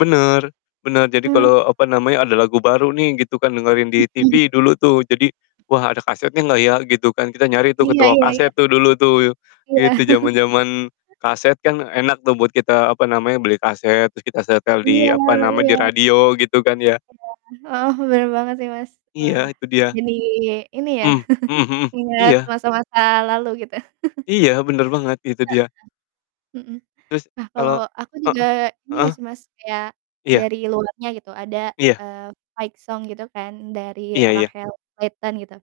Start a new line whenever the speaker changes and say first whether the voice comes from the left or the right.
left: Bener bener, jadi
right: Eh.
left: kalo, apa
right: [unintelligible]
left: namanya, ada lagu baru nih gitu kan dengerin di
right: Mhm.
left: TV dulu tuh. Jadi, "Wah, ada kasetnya nggak ya?" Gitu kan, kita nyari tuh ke
right: Iya
left: toko
right: iya
left: kaset
right: iya.
left: tuh dulu tuh,
right: Iya.
left: gitu. Zaman-zaman kaset kan enak tuh buat kita, apa namanya, beli kaset terus kita setel di,
right: Iya
left: apa nama, di
right: iya.
left: radio, gitu kan ya?
right: Iya. Oh, bener banget sih, Mas.
left: Iya,
right: Wah,
left: itu dia.
right: jadi ini ya
left: Hmm mhm mhm.
right: ingat
left: Iya.
right: masa-masa lalu gitu.
left: Iya, bener banget, itu
right: Heeh,
left: dia.
right: mhm.
left: Terus,
right: Nah,
left: kalo
right: kalo aku
left: heeh
right: juga ini
left: heeh.
right: sih Mas, kayak
left: Iya.
right: dari luarnya gitu ada,
left: Iya.
right: eee, fight song gitu ini kan dari
left: Iya iya.
right: Rachel Kleaton, gitu.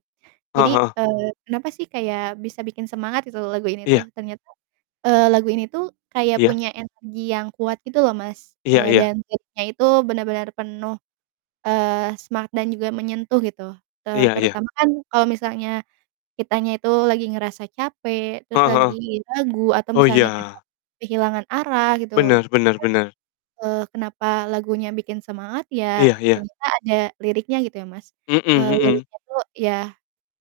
left: Heeh
right: Jadi,
left: heeh.
right: eee, kenapa sih kayak bisa bikin semangat, gitu lagu ini
left: Iya.
right: tuh, ternyata, eee, lagu ini tuh kayak
left: Iya.
right: punya energi yang kuat gitu loh, Mas,
left: Iya
right: eee,
left: iya.
right: dan vibe-nya itu benar-benar penuh, eee, semangat dan juga menyentuh gitu, eee,
left: Iya iya.
right: terutama kan kalo misalnya kitanya itu lagi ngerasa capek, terus
left: Heeh heeh.
right: lagi lagu atau
left: Oh,
right: misalnya
left: iya.
right: kayak kehilangan arah, gitu,
left: Bener bener bener.
right: [unintelligible] eee, kenapa lagunya bikin semangat, ya,
left: Iya iya.
right: ternyata ada liriknya gitu ya Mas,
left: Mhm
right: eee,
left: mhm.
right: liriknya tuh, yah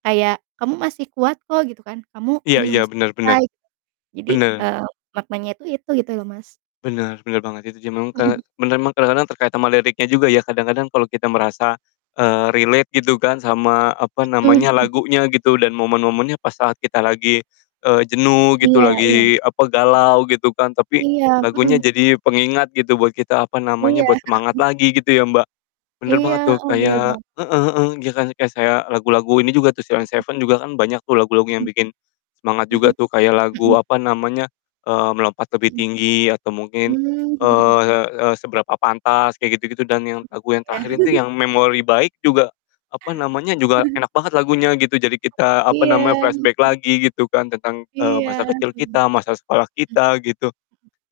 right: kayak, "Kamu masih kuat kok," gitu kan, "kamu
left: Iya iya.
right: belum
left: Bener bener.
right: selesai." Jadi,
left: Bener.
right: eee, maknanya itu itu gitu loh, Mas.
left: Bener bener banget itu, ya je meng ke
right: Mhm.
left: bener emang kadang-kadang terkait sama liriknya juga ya kadang-kadang kalo kita merasa, eee, relate gitu kan sama, apa
right: Mhm
left: namanya,
right: mhm.
left: lagunya gitu dan momen-momennya pas saat kita lagi, eee, jenuh gitu,
right: Iya iya, mhm.
left: lagi, apa, galau gitu kan. Tapi,
right: Iya,
left: lagunya
right: mhm.
left: jadi pengingat gitu buat kita, apa namanya,
right: Iya,
left: buat semangat
right: mhm.
left: lagi gitu ya, Mbak? Bener
right: Iya,
left: banget tuh,
right: heeh. Bener bang.
left: kayak heeh heeh, iya kan, kayak saya lagu-lagu ini juga tuh Sheila On
right: Mhm.
left: 7 juga kan banyak tuh lagu-lagu yang
right: Mhm.
left: bikin semangat
right: Mhm
left: juga tuh kayak lagu,
right: mhm.
left: apa namanya, eee, Melompat Lebih
right: Mhm.
left: Tinggi atau mungkin,
right: Mmm, mhm mhm.
left: eee, e Seberapa Pantas kayak gitu-gitu dan
right: Mhm.
left: yang lagu yang
right: Iya.
left: terakhir itu yang Memori Baik juga, apa namanya, juga enak banget lagunya, gitu. Jadi, kita, apa namanya,
right: Iya,
left: flashback
right: mhm.
left: lagi gitu kan tentang,
right: Iya
left: eee,
right: iya.
left: masa kecil
right: Hmm.
left: kita, masa sekolah
right: Mhm.
left: kita, gitu.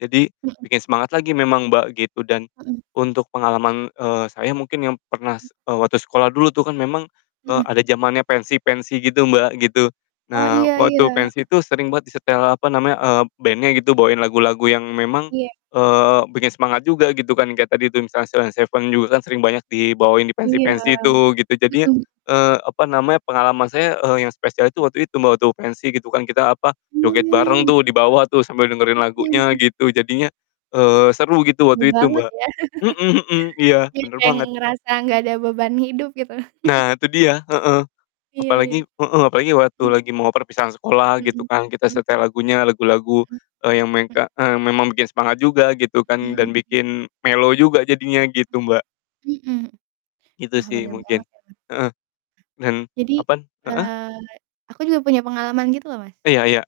left: Jadi,
right: Mhm.
left: bikin semangat lagi memang, Mbak, gitu dan
right: Mhm.
left: untuk pengalaman, eee, saya mungkin yang pernah,
right: Mhm.
left: eee, waktu sekolah dulu tuh kan memang, eee,
right: Mhm.
left: ada zamannya pensi-pensi gitu, Mbak, gitu.
right: Oh,
left: Nah,
right: iya iya,
left: waktu
right: heeh.
left: pensi itu sering banget disetel, apa namanya, eee, bandnya gitu bawain lagu-lagu yang memang,
right: Iya.
left: eee, bikin semangat juga, gitu kan. Kayak tadi itu misalnya Sheila On 7 juga kan sering banyak dibawain di
right: Iya,
left: pensi-pensi tuh gitu, jadinya,
right: mhm.
left: eee, apa namanya, pengalaman saya, eee, yang spesial itu waktu itu, Mbak, waktu pensi gitu kan, kita, apa, joget bareng
right: Mmm.
left: tuh di bawah tuh sambil dengerin
right: Mhm
left: lagunya
right: mhm.
left: gitu, jadinya, eee, seru gitu waktu
right: Seneng
left: itu,
right: banget
left: Mbak.
right: ya?
left: Mhm mhm, iya,
right: Jadi
left: bener
right: kayak
left: banget.
right: ngerasa gak ada beban hidup gitu.
left: Nah, itu dia, heeh.
right: Iya iya.
left: Apalagi heeh, apalagi waktu
right: Hmm.
left: lagi mau perpisahan sekolah, gitu
right: Mhm,
left: kan, kita
right: mmm.
left: setel lagunya, lagu-lagu,
right: Mhm,
left: eee, yang
right: mmm.
left: mengka eee, memang bikin semangat juga gitu kan, dan
right: Mhm.
left: bikin mellow juga jadinya, gitu, Mbak.
right: Mhm. Mhm.
left: Gitu
right: Wah,
left: sih
right: bener
left: mungkin.
right: banget ya kan.
left: Heeh, dan
right: Jadi,
left: apaan? Heeh?
right: eee, aku juga punya pengalaman gitu loh, Mas.
left: Iya iya.